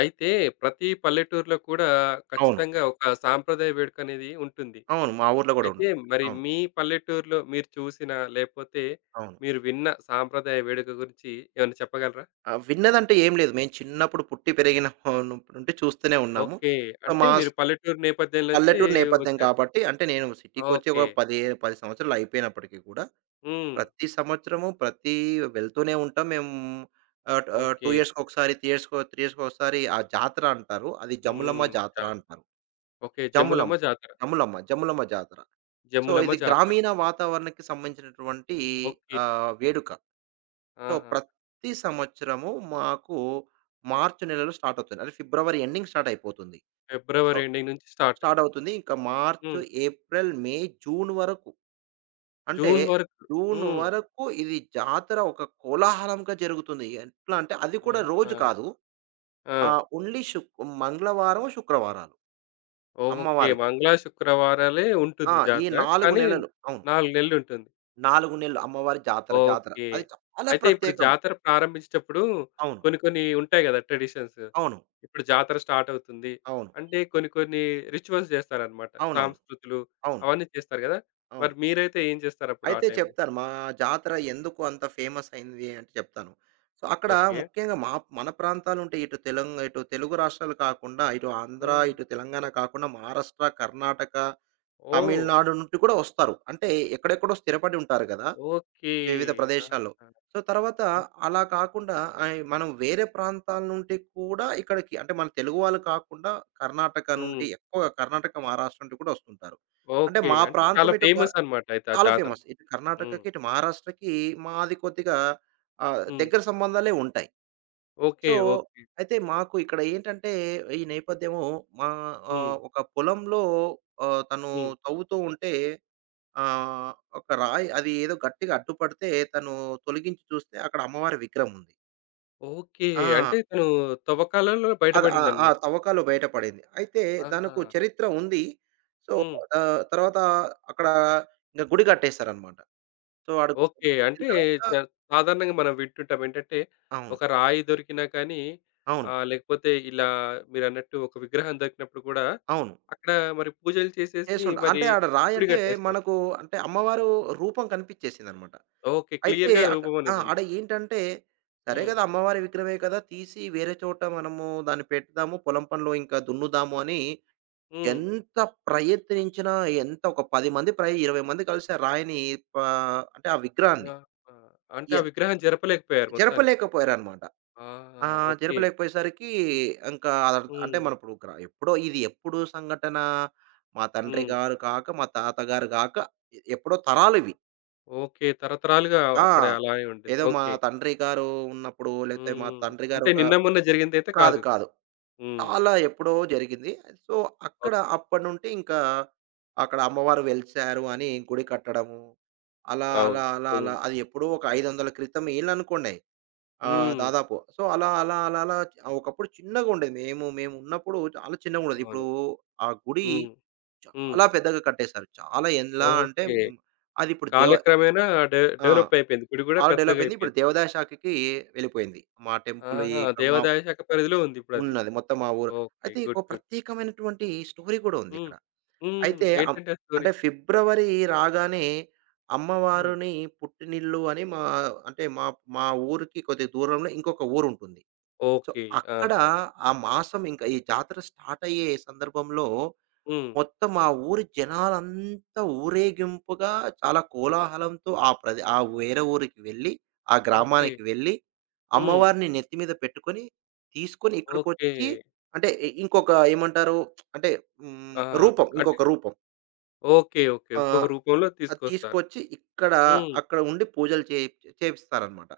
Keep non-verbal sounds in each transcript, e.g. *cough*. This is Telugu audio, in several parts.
అయితే ప్రతి పల్లెటూరులో కూడా అవును. ఖచ్చితంగా ఒక సాంప్రదాయ వేడుక అనేది ఉంటుంది. అవును. మా ఊర్లో గూడా అయితే ఉంటుంది. మరి అవును. మీ పల్లెటూరులో మీరు చూసిన, లేపోతే అవును. మీరు విన్న సాంప్రదాయ వేడుక గురించి ఏమన్నా చెప్పగలరా? విన్నదంటే ఏం లేదు. మేము చిన్నప్పుడు పుట్టి పెరిగిన నుండి చూస్తూనే ఉన్నాము. ఓకే. ఆహ్, అంటే మా స్ మీరు పల్లెటూరు నేపథ్యం నుంచి పల్లెటూరు నేపథ్యం వచ్చారు. కాబట్టి అంటే నేను సిటీకొచ్చి ఒక ఓకే. 10, 10 సంవత్సరాలు అయిపోయినప్పటికి కూడా హ్మ్. ప్రతి సంవత్సరము ప్రతి వెళ్తూనే ఉంటాం. మేము 2 ఓకే. ఇయర్స్‌కి ఒకసారి, 3 ఇయర్స్‌కి ఒకసారి ఆ జాతర అంటారు. అది జమ్ములమ్మ హ్మ్. జాతర జాతర. అంటారు. ఓకే. జమ్ములమ్మ జమ్ములమ్మ. జాతర. జమ్ములమ్మ. జమ్ములమ్మ జాతర. సో, జమ్ములమ్మ ఇది జాతర. గ్రామీణ వాతావరణానికి సంబంధించినటువంటి ఓకే. వేడుక. సో, ఆహా! ప్రతి సంవత్సరము మాకు మార్చ్ నెలలో స్టార్ట్ అవుతుంది. అంటే ఫిబ్రవరి ఎండింగ్ స్టార్ట్ అయిపోతుంది. సో, ఫిబ్రవరి ఎండింగ్ నుంచి స్టార్ట్. స్టార్ట్ అవుతుంది. ఇంకా మార్చ్, హ్మ్. ఏప్రిల్, మే, జూన్ వరకు అంటే జూన్ వరకు. జూన్ హ్మ్. వరకు ఇది జాతర ఒక కోలాహలంగా జరుగుతుంది. ఎట్లా అంటే అది కూడా ఆహా! రోజు కాదు. ఆ! ఓన్లీ మంగళవారం, శుక్రవారాలు ఓకే. అమ్మవారికి. మంగళ, శుక్రవారాలే ఆ! ఉంటుంది ఈ జాతర. 4 కానీ నెలలు. అవును. 4 నెలలుంటుంది. 4 నెలలు అమ్మవారి జాతర. ఓకే. అది చాలా అయితే ఇప్పుడు ప్రత్యేకము. జాతర ప్రారంభించేటప్పుడు అవును. కొన్ని కొన్ని ఉంటాయి గదా! ట్రెడిషన్స్. అవును. ఇప్పుడు జాతర స్టార్ట్ అవుతుంది. అవును. అంటే కొన్ని కొన్ని రిచువల్స్ జేస్తారనమాట. అవునవును. సాంస్కృతులు అవును. అవన్నీ చేస్తారు గదా! అవును. మరి మీరైతే ఏం జేస్తారప్పుడు ఆ అయితే టైంలో? చెప్తాను. మా జాతర ఎందుకు అంత ఫేమస్ అయింది అంటే చెప్తాను. సో, అక్కడ ఓకే. ముఖ్యంగా మన ప్రాంతాలుంటే ఇటు తెలుగు రాష్ట్రాలు కాకుండా, ఇటు ఆంధ్ర, హ్మ్. ఇటు తెలంగాణ కాకుండా మహారాష్ట్ర, కర్ణాటక, ఓహ్! తమిళనాడు నుండి కూడా వస్తారు. అంటే ఎక్కడెక్కడో స్థిరపడి ఉంటారు కదా! ఓకే. వివిధ ఆహా! ప్రదేశాల్లో. సో, తర్వాత అన్ అలా కాకుండా మనం వేరే ప్రాంతాల నుండి కూడా ఇక్కడికి అంటే మన తెలుగు వాళ్ళు కాకుండా హ్మ్. కర్ణాటక, మహారాష్ట్ర నుండి కూడా వస్తుంటారు. అంటే ఓకే. మా అంటే చాలా ప్రాంతం ఇటు క ఫేమస్ అనమాట అయితే ఆ చాలా జాతర. ఫేమస్. ఇటు హ్మ్. కర్ణాటకకి, ఇటు మహారాష్ట్రకి మాది కొద్దిగా హ్మ్. దగ్గర సంబంధాలే ఉంటాయి. ఓకే. So, okay. అయితే మాకు ఇక్కడ ఏంటంటే ఈ నేపథ్యము మా హ్మ్. ఒక పొలంలో తను హ్మ్. తవ్వుతూ ఉంటే ఆహ్, ఒక రాయి అది ఏదో గట్టిగా అడ్డుపడితే తను తొలగించి చూస్తే అక్కడ అమ్మవారి విగ్రహం ఉంది. ఓకే. ఆ! అంటే తను తవ్వకాలలో అది ఆ ఆ బయటపడిందన్నమాట. తవ్వకాలు బయటపడింది. అయితే ఆహా! దానికో చరిత్ర ఉంది. సో, హ్మ్. తర్వాత అక్కడ ఇంక గుడి కట్టేసారనమాట. సో, ఆడు ఓకే. గుడి కట్టిన అంటే తర్వాత చ సాధారణంగా మనం వింటుంటాం ఏంటంటే, అవును. ఒక రాయి దొరికినా కానీ అవును. ఆహ్, లేకపోతే ఇలా మీరన్నట్టు ఒక విగ్రహం దొరికినప్పుడు కూడా అవును. అక్కడ మరి పూజలు చేసేసి చేసుంట మరి అంటే ఆడ రాయి గుడి అంటే కట్టేస్తారు. మనకు అంటే అమ్మవారు రూపం కనిపిచ్చేసిందనమాట. ఓకే. అయితే క్లియర్‌గా అక రూపం ఆ! ఆడ అనేదుంది. ఏంటంటే, సరే హ్మ్. గదా! అమ్మవారి విగ్రహమే కదా! తీసి వేరే చోట మనము దాన్ని పెడదాము, పొలం పనిలో ఇంకా దున్నుదాము అని హ్మ్. ఎంత ప్రయత్నించినా, ఎంత ఒక 10 మంది ప్రయ 20 మంది కలిసి ఆ రాయిని పా అంటే ఆ విగ్రహాన్ని ఆహా! అంటే ఆ ఎన్ విగ్రహం జరపలేకపోయారు మొత్తానికి. జరపలేకపోయారనమాట. ఆహా! ఆ! ఓకే. జరపలేకపోయేసరికి ఇంకా అదర్ అంటే హ్మ్. మనం ఇప్పుడు గ్ర ఎప్పుడో ఇది ఎప్పుడు సంఘటన మా తండ్రి హ్మ్. గారు కాక, మా తాతగారు గాక ఎప్పుడో తరాలివి. ఓకే. తరతరాలుగా ఆ! అక్కడ అలానే ఉంటుంది. ఏదో మా ఓకే. తండ్రి గారు ఉన్నప్పుడు లేతే మా హ్మ్. తండ్రి గారు అంటే ఒక నిన్న మొన్న జరిగిందైతే కాదు. కాదు. కాదు. హ్మ్. చాలా ఎప్పుడో జరిగింది. సో, అక్కడ ఓకే. అప్పటినుంటి ఇంకా అక్కడ అమ్మవారు వెలిసారు అని గుడి కట్టడము. అలా, అవును. అలా, అలా, హ్మ్. అలా అది ఎప్పుడో ఒక 500 క్రితం ఏళ్ళనుకోండి. ఆ! హ్మ్. దాదాపు. సో, అలా అలా అలా అలా చ- ఆ ఒకప్పుడు చిన్నగుండేది. మేము మేమున్నప్పుడు చాలా చిన్నగుండేది. ఇప్పుడు అవును. ఆ గుడి హ్మ్. హ్మ్. చాలా పెద్దగా కట్టేసారు. చాలా ఎలా అంటే ఓకే. హ్మ్, అదిప్పుడు దేవ కాలక్రమేణా ఆ! డెవలప్ అయిపోయింది. గుడి గూడా చాలా డెవలప్ అయింది. ఇప్పుడు పెద్దగయిపోయింది. దేవాదాయ శాఖకి వెళ్ళిపోయింది. మా టెంపుల్ ఆహా! ఇక్కడ మా దేవాదాయ శాఖ పరిధిలో ఉందిప్పుడది. ఉన్నది. మొత్తం మా ఊరు. ఓకే. అయితే ఒక గుడ్. గుడ్. ప్రత్యేకమైనటువంటి స్టోరీ కూడా ఉంది హ్మ్. ఇక్కడ. హ్మ్. అయితే అం ఏంటండి ఆ స్టోరీ? అంటే ఫిబ్రవరి రాగానే హ్మ్. అమ్మవారిని పుట్టినిల్లు అని మా అంటే మా మా ఊరికి కొద్దిగా దూరంలో ఇంకొక ఊరుంటుంది. So, okay. అక్కడ ఆహా! ఆ మాసం ఇంకా ఈ జాతర స్టార్ట్ అయ్యే సందర్భంలో హ్మ్. మొత్తం ఆ ఊరి జనాలంతా ఊరేగింపుగా చాలా కోలాహలంతో ఆ వేరే ఊరికి వెళ్ళి, ఆ ఓకే. గ్రామానికి వెళ్ళి, హ్మ్. అమ్మవారిని నెత్తి మీద పెట్టుకొని, తీసుకొని ఓకే. ఇక్కడికొచ్చి అంటే ఇ ఇంకొక ఏమంటారు అంటే హ్మ్, ఆ! రూపం అంటే ఇంకొక రూపం. ఓకే. ఓకే. ఇంకొక ఆహ్, రూపంలో అది తీసుకొస్తారు. తీసుకొచ్చి ఇక్కడ హ్మ్. అక్కడ ఉండి పూజలు చేపిస్తారనమాట.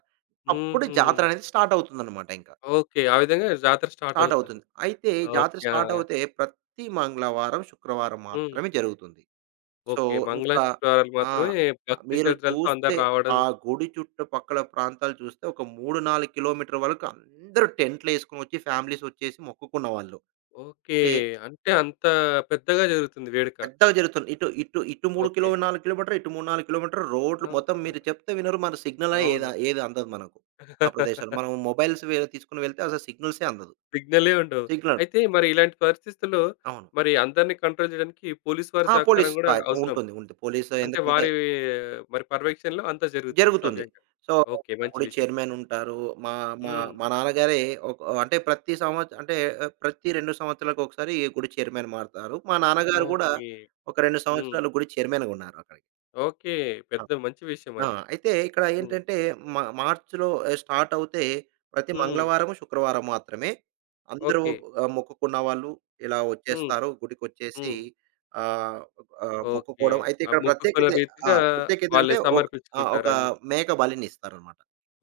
అప్పుడు హుహు. జాతర అనేది స్టార్ట్ అవుతుందనమాట ఇంక. ఓకే. ఆ విధంగా జాతర స్టార్ట్ స్టార్ట్ అవుతుంది. అవుతుంది. అయితే జాతర ఓకే. ఆ! స్టార్ట్ అవుతే ప్రతి మంగళవారం, శుక్రవారం హ్మ్. మాత్రమే జరుగుతుంది. So, okay. మంగళ, ఇంకా శుక్రవారాలు ఆ! మాత్రమే భక్తి మీరు శ్రద్ధలతో చూస్తే అందరూ రావడం. ఆ గుడి చుట్టుపక్కల ప్రాంతాలు చూస్తే ఒక 3, 4 కిలోమీటర్ల వరకు అందరూ టెంట్‌లేసుకొనొచ్చి ఫ్యామిలీసొచ్చేసి మొక్కుకున్నవాళ్ళు. ఓకే. అంటే అంటే అంత పెద్దగా జరుగుతుంది వేడుక. పెద్దగా జరుగుతుంది. ఇటు ఇటు ఇటు 3 కిలో ఓకే. 4 కిలోమీటర్లు, ఇటు 3, 4 కిలోమీటర్లు రోడ్లు మొత్తం ఆహా! మీరు చెప్తే వినరు. మన సిగ్నలే ఏద అవును. ఏది అందదు మనకు. ఆ ప్రదేశాలు. మనం *laughs* మొబైల్స్ వే తీసుకొని వెళ్తే అసలు సిగ్నల్సే అందదు. సిగ్నలే ఉండవు. సిగ్నల్ అయితే మరి ఇలాంటి పరిస్థితుల్లో అవును. మరి అందరిని కంట్రోల్ చేయడానికి పోలీస్ వారి ఆ! పోలీస్ సహకారం గూడా సాయం అవసరం. ఉంటుంది. ఉంటుంది. పోలీసు అంటే ఎందుకంటే వారి మరి పర్యవేక్షణలో అంతా జరుగుతుంది జరుగుతుంది. సవ్యంగా. So, okay. మంచి అప్పుడు విషయం. చైర్మన్ ఉంటారు. మా మా హ్మ్. మా నాన్నగారే ఒక అంటే ప్రతి సంవత్ అంటే ప్రతి 2 సంవత్సరాలకు ఒకసారి గుడి చైర్మన్ మారతారు. మా నాన్నగారు గూడా ఓకే. ఒక 2 హ్మ్. సంవత్సరాలు గుడి చైర్మన్‌గా ఉన్నారు అక్కడికి. ఓకే. ఆ! పెద్ద మంచి విషయం ఆ! అది. అయితే ఇక్కడ హ్మ్. ఏంటంటే మా మార్చ్‌లో స్టార్ట్ అవుతే ప్రతి హ్మ్. మంగళవారము, శుక్రవారం మాత్రమే అందరూ ఓకే. మొక్కుకున్న వాళ్ళు ఇలా హ్మ్. వచ్చేస్తారు. గుడికొచ్చేసి హ్మ్. ఆహ్, ఆహ్, ఓకే. మొక్కుకోవడం అయితే ఆ ఇక్కడ మొక్కుకున్న ప్రత్యేకత ఆ! రీతిగా ప్రత్యేకత వాళ్ళు అంటే ఒక ఆ! ఒక సమర్పించుకుంటారు అన్నీ. మేక బలినిస్తారనమాట.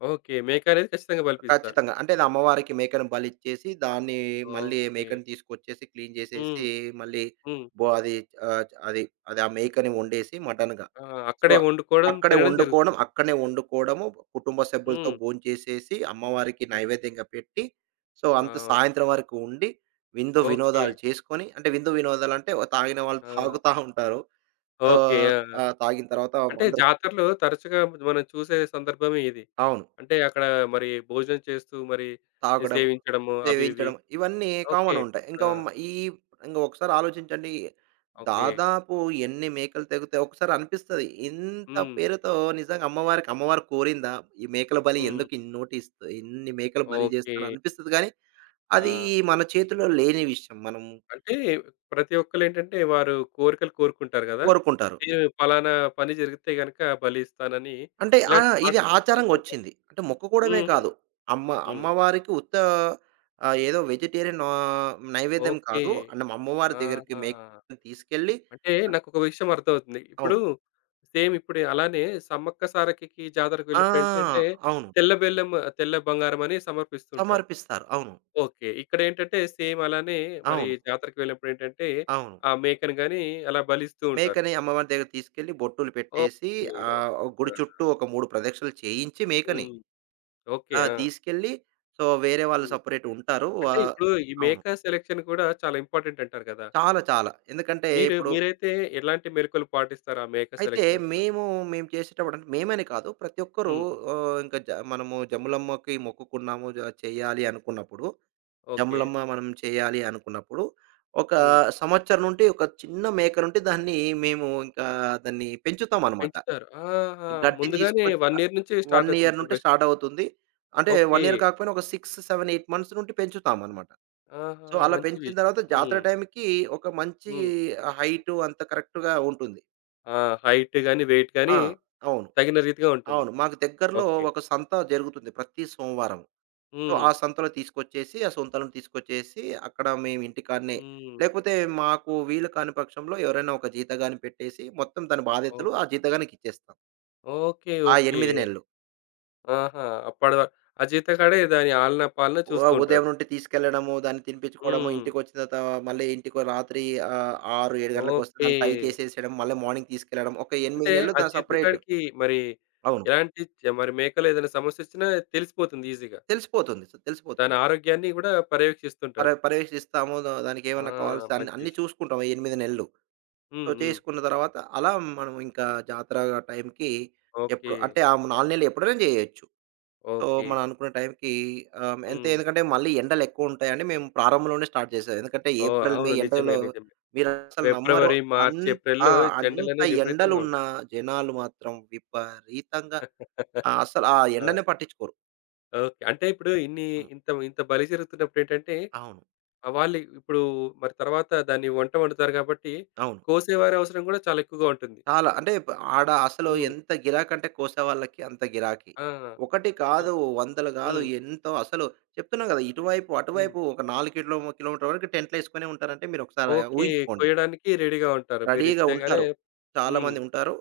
ఓకే. మేక అనేది ఖచ్చితంగా బలిపిస్తారు. ఖచ్చితంగా. అంటే అది అమ్మవారికి మేకను బలిచ్చేసి దాన్ని మళ్ళీ ఓకే. మేకని తీసుకొచ్చేసి క్లీన్ చేసేసి హ్మ్. మళ్ళీ హ్మ్. బో అది ఆహ్, అది అది ఆ మేకని వండేసి మటన్‌గా ఆ! సో, అక్కడే వండుకోవడం, అక్కడే తినడం వండుకోవడం, జరుగుతుంది. అక్కడనే వండుకోవడము, కుటుంబ సభ్యులతో హ్మ్. భోంచేసేసి, అమ్మవారికి నైవేద్యంగా పెట్టి, సో, అంత అవును. సాయంత్రం వరకు ఉండి, విందు ఓకే. వినోదాలు చేసుకొని అంటే విందు వినోదాలంటే, తాగిన వాళ్ళు ఆ! తాగుతా ఉంటారు. ఓకే. ఆహ్, ఆ! ఆహ్, తాగిన తర్వాత అంటే అందరూ జాతరలో తరచుగా మనం చూసే సందర్భమే ఇది. అవును. అంటే అక్కడ మరి భోజనం చేస్తూ మరి ఈ తాగడం, సేవించడము అవి ఇవి. సేవించడం ఇవన్నీ ఓకే. కామన్ ఉంటాయి. ఆ! ఇంకా మ ఈ ఇంక ఒకసారి ఆలోచించండి. ఓకే. దాదాపు ఎన్ని మేకలు తెగితే ఒకసారి అనిపిస్తది. ఇంత హ్మ్. పేరుతో నిజంగా అమ్మవారికి అమ్మవారు కోరిందా? ఈ మేకల బలి హ్మ్. ఎందుకు ఇన్నోటి ఇస్తు ఇన్ని మేకలు బలి ఓకే. చేస్తున్నారు అనిపిస్తది గానీ, అది ఆ! మన చేతిలో లేని విషయం. మనం అంటే ప్రతి ఒక్కళ్ళేంటంటే వారు కోరికలు కోరుకుంటారు గదా! కోరుకుంటారు. నేను పలానా పని జరిగితే గనక బలి ఇస్తానని అంటే ఆ! ఇలాంటి ఇది మాటలు ఆచారంగా చెప్తుంటారు కదా! వచ్చింది. అంటే మొక్కుకోవడమే హ్మ్. కాదు. హ్మ్. అమ్మవారికి ఉత్త ఏదో వెజిటేరియన్ నైవేద్యం ఓకే. కాదు. అంటే అమ్మవారి దగ్గరికి ఆహా! మేకని తీసుకెళ్ళి అంటే నాకొక విషయం అర్థమవుతుంది. ఇప్పుడు అవును. సేమ్ ఇప్పుడు అలానే సమ్మక్క సారక్కకి జాతరకు ఆ! వెళ్ళినప్పుడేంటంటే అవును. తెల్ల బెల్లం, తెల్ల బంగారం అని సమర్పిస్తుంటారు. సమర్పిస్తారు. అవును. ఓకే. ఇక్కడేంటంటే సేమ్ అలానే మరి అవును. జాతరకు వెళ్ళినప్పుడేంటంటే అవును. ఆ మేకను గాని అలా బలిస్తూ ఉంటారు. మేకని అమ్మవారి దగ్గర తీసుకెళ్ళి బొట్టులు పెట్టేసి ఓకే. ఆహ్, ఓకే. గుడి ఆ! చుట్టూ ఒక 3 ప్రదక్షిణలు చేయించి మేకని హ్మ్. ఓకే. ఆ! ఆ! తీసుకెళ్ళి సో, వేరే వాళ్ళు హ్మ్. సెపరేట్ ఉంటారు. అంటే ఇప్పుడు ఈ అవును. మేకర్ సెలక్షన్ కూడా చాలా ఇంపార్టెంట్ అంటారు కదా! చాలా చాలా. ఎందుకంటే మీరు ఇప్పుడు మీరైతే ఎలాంటి మెళకువలు పాటిస్తారు ఆ మేకర్ అయితే సెలక్షన్స్‌లో? మేము, మేము చేసేటప్పుడు అంటే మేమని కాదు. ప్రతి ఒక్కరు హ్మ్. ఇంకా జ మనము జమ్ములమ్మకి మొక్కుకున్నాము. జ చేయాలి అనుకున్నప్పుడు ఓకే. జమలమ్మ మనం చేయాలి అనుకున్నప్పుడు, ఒక హ్మ్. సంవత్సరం నుండి ఒక చిన్న మేక నుండి దాన్ని మేము ఇంకా దాన్ని పెంచుతామనమాట. పెంచుతారు. ఆహా! గడ్డి ముందుగానే తీసుకొచ్చి ఒక ఇయర్ నుంచి 1 స్టార్ట్ అవుతుంది ఇయర్ నుంటే ప్రిపరేషన్. స్టార్ట్ అవుతుంది. అంటే 1 ఓకే. ఇయర్ కాకపోయినా ఒక 6, 7, 8 మంత్స్ నుండి పెంచుతామనమాట. ఆహా! సో, అలా మంచి పెంచిన విషయం. తర్వాత జాతర హ్మ్. టైంకి ఒక మంచి హ్మ్. హైటు అంత కరెక్ట్‌గా ఉంటుంది. ఆ! హైట్ గాని, వెయిట్ ఆ! గాని అవును. తగిన రీతిగా ఉంటుంది. అవును. మాకు దగ్గరలో ఓకే. ఒక సంత జరుగుతుంది ప్రతి సోమవారం. సో, హ్మ్. ఆ సంతలో తీసుకొచ్చేసి, ఆ సొంతలను తీసుకొచ్చేసి, అక్కడ మేము ఇంటికాడనే హ్మ్. లేకపోతే మాకు వీలు కాని పక్షంలో ఎవరైనా ఒక జీతగాన్ని పెట్టేసి, మొత్తం తన ఓ బాధ్యతలు ఆ జీతగానికిచ్చేస్తాం. ఓకే. ఆ ఓకే. 8 నెలలు. ఆహా! అప్పటి వ ఆ జీతగాడే దాని ఆలనా పాలనా చూస్తూ ఉదయం ఉంటాడు. నుండి తీసుకెళ్ళడము, దాన్ని తినిపించుకోవడము, హ్మ్. ఇంటికొచ్చిన తర్వాత మళ్ళీ ఇంటికి రాత్రి 6, 7 గంటలకొస్తే ఓకే. దాన్ని టై చేసేసేయడం, మళ్ళీ మార్నింగ్ తీసుకెళ్ళడం. ఒక 8 అంటే నెలలు ఆ దా సెపరేట్. జీతకాడికి మరి అవును. ఎలాంటి చ మరి మేకలో ఏదైనా సమస్య వచ్చినా తెలిసిపోతుంది ఈజీగా. తెలిసిపోతుంది. సో దాని తెలిసిపోతుంది. ఆరోగ్యాన్ని గూడా పర్యవేక్షిస్తుంటాడు. పర్యవేక్షిస్తాము. ఆ! దానికేమన్నా కావాల్సిన మంచి అన్ని విషయం. చూసుకుంటాం. ఆ 8 నెలలు. సో, హ్మ్. హ్మ్. చేసుకున్న తర్వాత అలా మనం ఇంకా జాతర టైంకి ఓకే. ఎప్పుడు అంటే ఆ 4 నెలలు ఎప్పుడైనా చేయొచ్చు. So, okay. మనం అనుకున్న టైంకి అంతే హ్మ్. ఎందుకంటే మళ్ళీ ఎండలెక్కువుంటాయని మేము ప్రారంభంలోనే స్టార్ట్ చేసాం. ఎందుకంటే ఓహ్! ఏప్రిల్, మే అవును. నిజమే. ఎండలో నిజమే. మీరసలు నమ్మరు. ఫిబ్రవరి, అన్ మార్చ్, ఆ! ఏప్రిల్‌లో అంత ఎండలనేవి విపరీతంగా ఉంటాయి. ఎండలున్నా జనాలు మాత్రం విపరీతంగా ఆ! *laughs* అసలు ఆ ఆ! ఎండనే పట్టించుకోరు. ఓకే. అంటే ఇప్పుడు ఇన్ని హ్మ్. ఇంత ఇంత బలి జరుగుతున్నప్పుడేంటంటే, అవును. ఆ వాళ్ళు ఇప్పుడు మరి తర్వాత దాన్ని వంట వండుతారు కాబట్టి, అవును. కోసేవారి అవసరం గూడా చాలా ఎక్కువగా ఉంటుంది. చాలా. అంటే ప ఆడ అసలు హ్మ్. ఎంత గిరాకంటే కోసేవాళ్ళకి అంత గిరాకీ. ఆ! ఒకటి ఓహ్! కాదు, వందలు గాదు హ్మ్. ఎంతో అసలు చెప్తున్నా గదా! ఇటువైపు, హ్మ్. అటువైపు ఒక 4 కిలో కిలోమీటర్ల వరకు టెంట్‌లేసుకొనే ఉంటారంటే మీరొకసారి ఓకే. ఊహించుకోండి. కొయ్యడానికి రెడీగా ఉంటారు. రెడీగా మీరిస్తే గాని ఉంటారు. హ్మ్. చాలామంది ఉంటారు.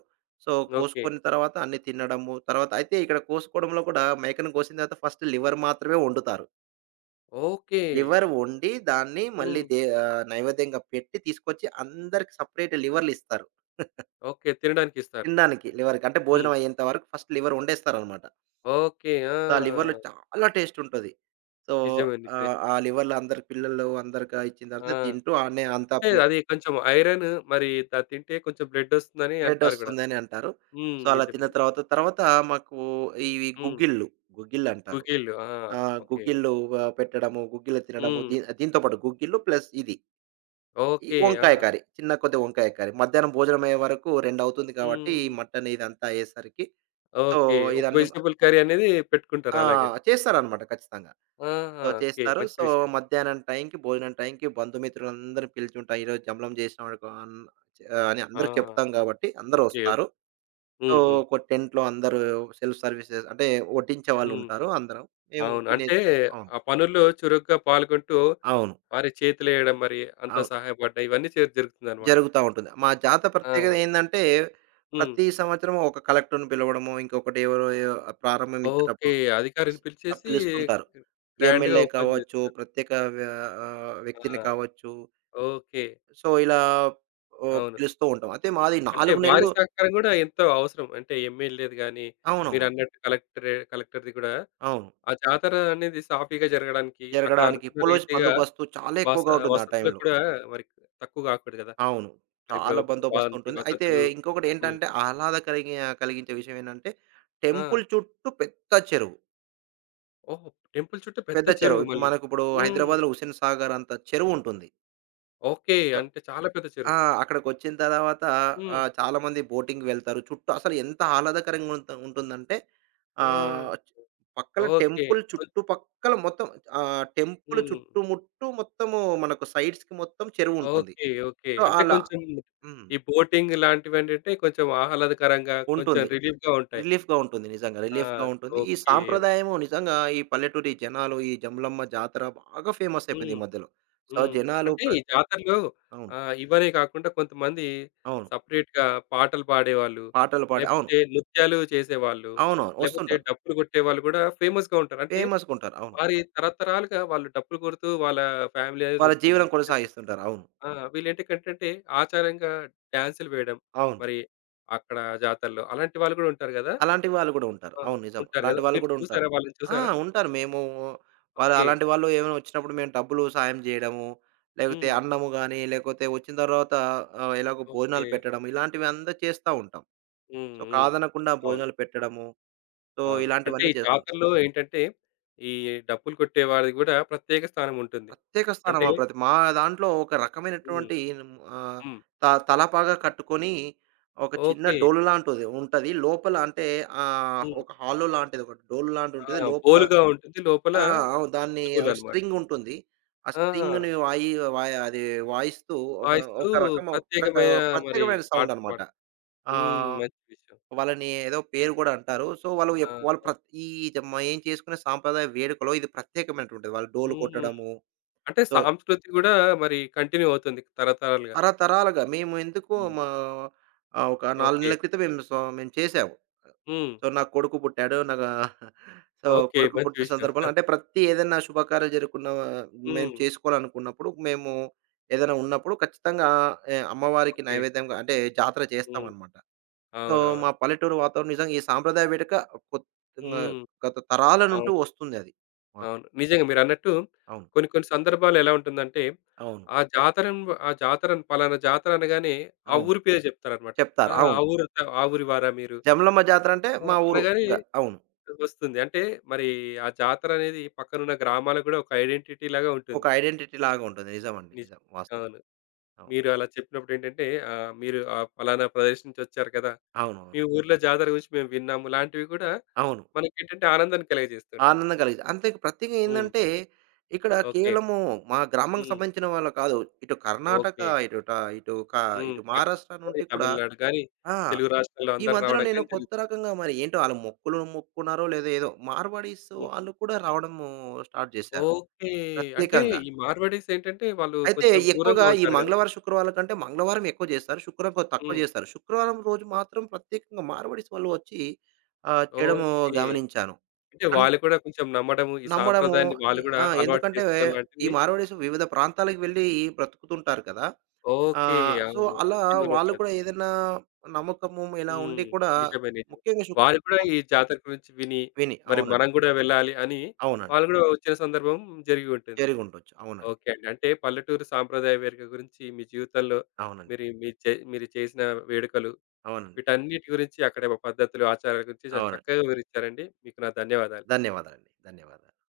So, okay. కోసుకున్న తర్వాత అన్నీ తినడము, తర్వాత అయితే ఇక్కడ కోసుకోవడంలో కూడా మేకను కోసిన తర్వాత ఫస్ట్ లివర్ మాత్రమే వండుతారు. ఓకే. లివర్ వండి దాన్ని మళ్ళీ హ్మ్. నైవేద్యంగా పెట్టి తీసుకొచ్చి అందరికి సెపరేట్ లివర్‌లిస్తారు. ఓకే. తినడానికిస్తారు. తినడానికి లివర్‌కి. అంటే హ్మ్. భోజనం అయ్యేంత వరకు ఫస్ట్ లివర్ వండేస్తారనమాట. ఓకే. సో, ఆ లివర్‌లో ఆ! చాలా టేస్ట్ ఉంటది. సో, నిజమే. నిజమే. ఆ లివర్‌లో అందరికి పిల్లలు అందరికి ఇచ్చిన ఆ! తర్వాత తింటూ ఆడనే అంతా అంటే ప్లే అది కొంచెం ఐరన్ మరి తింటే కొంచెం బ్లడొస్తుందని అంటారు గూడా. ప్లేటొస్తుందని అంటారు. హ్మ్. సో, అలా తిన్న నిజమే. నిజమే. తర్వాత తర్వాత మాకు ఇవి హ్మ్. గుగ్గిళ్ళు, గుగ్గిళ్ళంటారు. కుకీలు. ఆ! ఆ! ఓకే. గుగ్గిళ్ళు ఓకే. పెట్టడము, గుగ్గిళ్ళు తినడము. హ్మ్. దీంతో పాటు గుగ్గిళ్ళు ప్లస్ ఇది. ఈ ఓకే. ఆ! వంకాయ కర్రీ. చిన్న కొద్దిగా వంకాయ కర్రీ. మధ్యాహ్నం భోజనం అయ్యే వరకు 2 అవుతుంది కాబట్టి, ఈ హ్మ్. మటన్ ఇదంతా అయ్యేసరికి సో, ఓకే. ఒక ఇదన్నీ వెజిటబుల్ కర్రీ అనేది పెట్టుకుంటారు ఆ! అలాగే. చేస్తారనమాట ఖచ్చితంగా. సో, ఆహా! ఓకే. చేస్తారు. మంచి సో, విషయం. మధ్యాహ్నం టైంకి, భోజనం టైంకి బంధుమిత్రులందరిని పిలిచుంటా. ఈరోజు జమలం చేసినాం అనుకో అన్ ఆహ్, అని ఆ! అందరికి చెప్తాం కాబట్టి అందరూ ఓకే. ఓకే. వస్తారు. సో, హ్మ్. హ్మ్. ఒక టెంట్‌లో అందరూ సెల్ఫ్ సర్వీసెస్ అంటే వడ్డించే హ్మ్. వాళ్ళుంటారు అందరం. మేము అవును. అంటే తినేసి అవును. ఆ పనుల్లో చురుగ్గా పాల్గొంటూ అవును. మరి చేతులేయడం మరి అంత అవును. సహాయపడ్డాయి. ఇవన్నీ జరుగుతుందన్నమాట. జరుగుతా ఉంటుంది. మా జాతర ఆ! ప్రత్యేకత ఏందంటే, హ్మ్. ప్రతి సంవత్సరం ఒక కలెక్టర్‌ని పిలవడము, ఇంకొకటి ఎవరో ఎ ప్రారంభించేటప్పుడు ఓకే. అధికారిని పిలిచేసి పిలుస్తుంటారు. గ్రాండ్‌గా ఎమ్మెల్యే ఓపెన్ కావచ్చు, చేస్తారు. ప్రత్యేక వ్య వ్యక్తిని ఆ! కావచ్చు. ఓకే. సో, ఇలా ఓహ్, అవును. పిలుస్తూ ఉంటాం. అయితే మాది అంటే 4 వారి నెలలు సహకారం గూడా ఎంతో అవసరం. అంటే ఎమ్మెల్యేది గాని, అవునవును. మీరన్నట్టు కలెక్టర్‌ది గూడా అవును. ఆ జాతర అనేది సాఫీగా జరగడానికి అక్కడ జరగడానికి అనుకున్న పోలీస్ రీతిగా బందోబస్తు చాలా వస ఎక్కువగా ఉంటుంది ఆ వసతులు టైంలో. కూడా మరి తక్కువ గాకూడదు గదా! అవును. మరిప్పుడు చాలా బందోబస్తు వాంతి ఉంటుంది. అయితే వసతులు హ్మ్. ఇంకొకటేంటంటే, ఆహ్లాద కలిగి కలిగించే విషయం ఏంటంటే, ఆ! టెంపుల్ చుట్టూ పెద్ద చెరువు. ఓహో! టెంపుల్ చుట్టూ పెద్ద పెద్ద చెరువు. చెరువు మళ్ళీ. మనకిప్పుడు హ్మ్. హైదరాబాద్‌లో 'హుస్సేన్ సాగర్' అంత చెరువుంటుంది. ఓకే. అంటే చాలా పెద్ద ఆ! చెరువు. అక్కడికొచ్చిన తర్వాత హ్మ్. చాలామంది బోటింగ్‌కి వెళ్తారు. చుట్టూ అసలు ఎంత ఆహ్లాదకరంగా ఉంటుందంటే ఆ! ఆహ్, పక్కల ఓకే. టెంపుల్ కొన్ చుట్టుపక్కల మొత్తం టెంపుల్ హ్మ్. చుట్టుముట్టు మొత్తము మనకు సైడ్స్‌కి మొత్తం చెరువుంటుంది. ఓకే. ఓకే. సో, అంటే అలా కొంచెం హ్మ్. ఈ బోటింగ్ లాంటివేంటంటే కొంచెం ఆహ్లాదకరంగా, కొంచెం ఉంటుంది. రిలీఫ్‌గా ఉంటాయి. రిలీఫ్‌గా ఉంటుంది. నిజంగా ఆ! రిలీఫ్‌గా ఉంటుంది. ఈ ఓకే. సాంప్రదాయము నిజంగా ఈ పల్లెటూరి జనాలు ఈ జమ్లమ్మ జాతర బాగా ఫేమస్ అయిపోయింది హ్మ్. ఈ మధ్యలో. సో, హ్మ్. జనాలు అంటే ప్ర ఈ జాతరలో అవును. ఆహ్, ఇవనే కాకుండా కొంతమంది అవును. సెపరేట్‌గా పాటలు పాడేవాళ్ళు, పాటలు పాడి అవును. లేకపోతే నృత్యాలు చేసేవాళ్ళు, అవునవును. లేకపోతే వస్తుంటారు. డప్పులు కొట్టేవాళ్ళు కూడా ఫేమస్‌గా ఉంటారు. అంటే ఫేమస్‌గుంటారు. అవును. వారి తరతరాలుగా వాళ్ళు డప్పులు కొడుతూ వాళ్ళ ఫ్యామిలీ వాళ్ళ అనేదొస్తుంది. జీవనం లేకపోతే కొనసాగిస్తుంటారు. అవును. ఆ! వీళ్ళేంటికంటంటే ఆచారంగా డాన్సులు వేయడం. అవును. మరి అక్కడ జాతరలో అలాంటి వాళ్ళు గూడా ఉంటారు గదా! అలాంటి వాళ్ళు కూడా ఉంటారు. ఆ! అవును నిజం. ఉంటారు అలాంటి గదా! వాళ్ళు మీరు కూడా ఉంటారు. చూసారా? వాళ్ళని ఆ! చూసారా? ఉంటారు. మేము వాళ్ళు ఓకే. అలాంటి వాళ్ళు ఏమైనా వచ్చినప్పుడు మేము డబ్బులు సాయం జేయడము, లేకపోతే హ్మ్. అన్నము గాని, లేకపోతే వచ్చిన తర్వాత ఎలాగో ఓకే. భోజనాలు పెట్టడం ఇలాంటివి అంతా చేస్తా ఉంటాం. హ్మ్. సో, హ్మ్. కాదనకుండా అవును. భోజనాలు పెట్టడము. సో, అవును. అంటే ఇలాంటివన్నీ ఈ చేస్తాం. జాతరలో ఏంటంటే ఈ డప్పులు కొట్టే వారిది గూడా ప్రత్యేక స్థానం ఉంటుంది. ప్రత్యేక అంటే స్థానమా? ప్రతి మా దాంట్లో ఒక హ్మ్. రకమైనటువంటి ఆహ్, హ్మ్. తలపాగా కట్టుకొని ఒక చిన్న ఓకే. డోలు లాంటిది ఉంటది. లోపల అంటే హ్మ్. ఒక హాలో లాంటిది ఒకటి డోలు లాంటిది ఆ! ఉంటది. లోపల బోలుగా ఉంటుంది. లోపల ఆ! అవును. దాన్ని ఒక చెవులనమాట. స్ట్రింగ్ ఉంటుంది. ఆ ఆ! స్ట్రింగ్‌ని వాయి వాయి అది వాయిస్తూ ఒక వాయిస్తూ ఒక రకం ఒక ప్రత్యేకమైన మరి ప్రత్యేకమైన సౌండ్ పాటలు అనమాట. పాడు హ్మ్. ఆహ్, మంచి విషయం. వాళ్ళని ఏదో పేరు కూడా అంటారు. సో, వాళ్ళు ఆ! ఎప్ వాళ్ళు ప్ర ఈ మేము చేసుకునే సాంప్రదాయ వేడుకలో ఇది ప్రత్యేకమైనటువంటిది. వాళ్ళు డోలు హుహు. కొట్టడము. అంటే సో సాంస్కృతి గూడా మరి కంటిన్యూ అవుతుంది తరతరాలుగా. తరతరాలుగా మేము ఎందుకు హ్మ్. మా ఆహ్, ఒక 4 ఓకే. నెలల క్రితం మేము చేసాము. హ్మ్. సో, నాకు కొడుకు పుట్టాడు. So, okay. కొడుకు మంచి పుట్టిన విషయం. సందర్భంలో అంటే ప్రతి ఏదైనా శుభకార్యాలు జరుగుకున్న మేము హ్మ్. చేసుకోవాలనుకున్నప్పుడు, మేము ఏదైనా ఉన్నప్పుడు ఖచ్చితంగా అమ్మవారికి ఓకే. నైవేద్యంగా అంటే జాతర హ్మ్. చేస్తామనమాట. సో, మా అవునవును. పల్లెటూరు వాతావరణం నిజంగా ఈ సాంప్రదాయ వేడుక కొత్ ఆహ్, హ్మ్. గత తరాల నుంటూ అవును. వస్తుందది మాకు. అవును. నిజంగా మీరన్నట్టు అవును. కొన్ని కొన్ని సందర్భాల్లో ఎలా ఉంటుందంటే, అవును. ఆ జాతరం ఆ జాతర పలానా జాతర అనగానే ఆ అవును. ఊరి పేరు జెప్తారన్నమాట. ఆ! చెప్తారు. ఆ అవును. ఊరు ఆ ఊరి వారా మీరు? జమలమ్మ జాతర అంటే ఆ! మా ఊరు. అనగానే ఇంక అవును. వస్తుంది. అంటే మరి ఆ జాతరనేది పక్కనున్న గ్రామాలకు గూడా ఒక ఐడెంటిటీ లాగా ఒక ఉంటుంది. ఐడెంటిటీలాగా ఉంటుంది. నిజమండి. నిజ నిజం. వాస్తవం. అవును. అవు- మీరు అలా చెప్పినప్పుడేంటంటే ఆహ్, మీరు ఆ పలానా ప్రదేశం నుంచి వచ్చారు కదా! అవును. అవునవును. మీ ఊర్లో జాతర గురించి మేము విన్నాము. లాంటివి గూడా అవును. మనకేంటంటే ఆనందాన్ని కలగజేస్తుంటాయి. ఆనందం కలిగిద్ది. అంతే ప్రత్యేకంగా హ్మ్. ఏందంటే, ఇక్కడ ఓకే. కేవలము మా గ్రామంకి హ్మ్. సంబంధించిన వాళ్ళు కాదు. ఇటు కర్ణాటక, ఓకే. ఇటుట ఇటు క హ్మ్. ఇటు కర్ణాటక మహారాష్ట్ర గాని, నుండి కూడా తమిళనాడు గాని, ఆ! తెలుగు రాష్ట్రాల్లో ఈ అందరూ మధ్యలో రావడం నేను గాని కొత్త జరుగుతుంది. రకంగా మరి ఏంటో ఆళ్ళు మొక్కులు మొక్కుకున్నారో లేదో ఏదో మార్వాడీస్ హ్మ్. వాళ్ళు కూడా రావడము స్టార్ట్ చేశారు. ఓకే. అంటే ప్రత్యేకంగా. ఈ మార్వాడీస్ ఏంటంటే వాళ్ళు అయితే కొంచెం ఎక్కువగా దూరంగా ఈ ఉంటారు గదా! మంగళవారం, శుక్రవారాల కంటే మంగళవారం ఎక్కువ జేస్తారు. శుక్రవారం తక్కువ హ్మ్. జేస్తారు. శుక్రవారం రోజు మాత్రం ప్రత్యేకంగా మార్వాడీస్ వాళ్ళు వచ్చి చేయడము ఓకే. గమనించాను. అంటే అన్ వాళ్ళు కూడా కొంచెం నమ్మడము, ఈ నమ్మడము సాంప్రదాయాన్ని వాళ్ళు ఎ గూడా ఆ! అలవాటు ఎందుకంటే చేసుకోవడం ఈ లాంటివి మార్వాడీస్ వివిధ ప్రాంతాలకు వెళ్ళి బ్రతుకుతుంటారు కదా! ఓకే. సో, అవును. అలా వాళ్ళు జీవనోపాధి. కూడా ఏదైనా నమ్మకము ఇలా ఉండి హ్మ్. కూడా నిజమే. నిజమే. ముఖ్యంగా వాళ్ళు కూడా శుక్రవారం ఈ జాతర గురించి విని, విని మరి అవునండి. మనం గూడా వెళ్ళాలి అని అవునండి. వాళ్ళు గూడా వచ్చిన సందర్భం జరిగి ఉంటుంది. జరిగుండొచ్చు. అవునండి. ఓకే అండి. అంటే పల్లెటూరు సాంప్రదాయ వేడుక గురించి మీ జీవితంలో అవునండి. మీరు మీరు చే మీరు చేసిన వేడుకలు అవునండి. వీటన్నిటి గురించి, అక్కడ పద్ధతులు, ఆచారాల గురించి చాలా అవునండి. చక్కగా వివరించారండి. మీకు నా ధన్యవాదాలు. ధన్యవాదాలండి. ధన్యవాదాలు.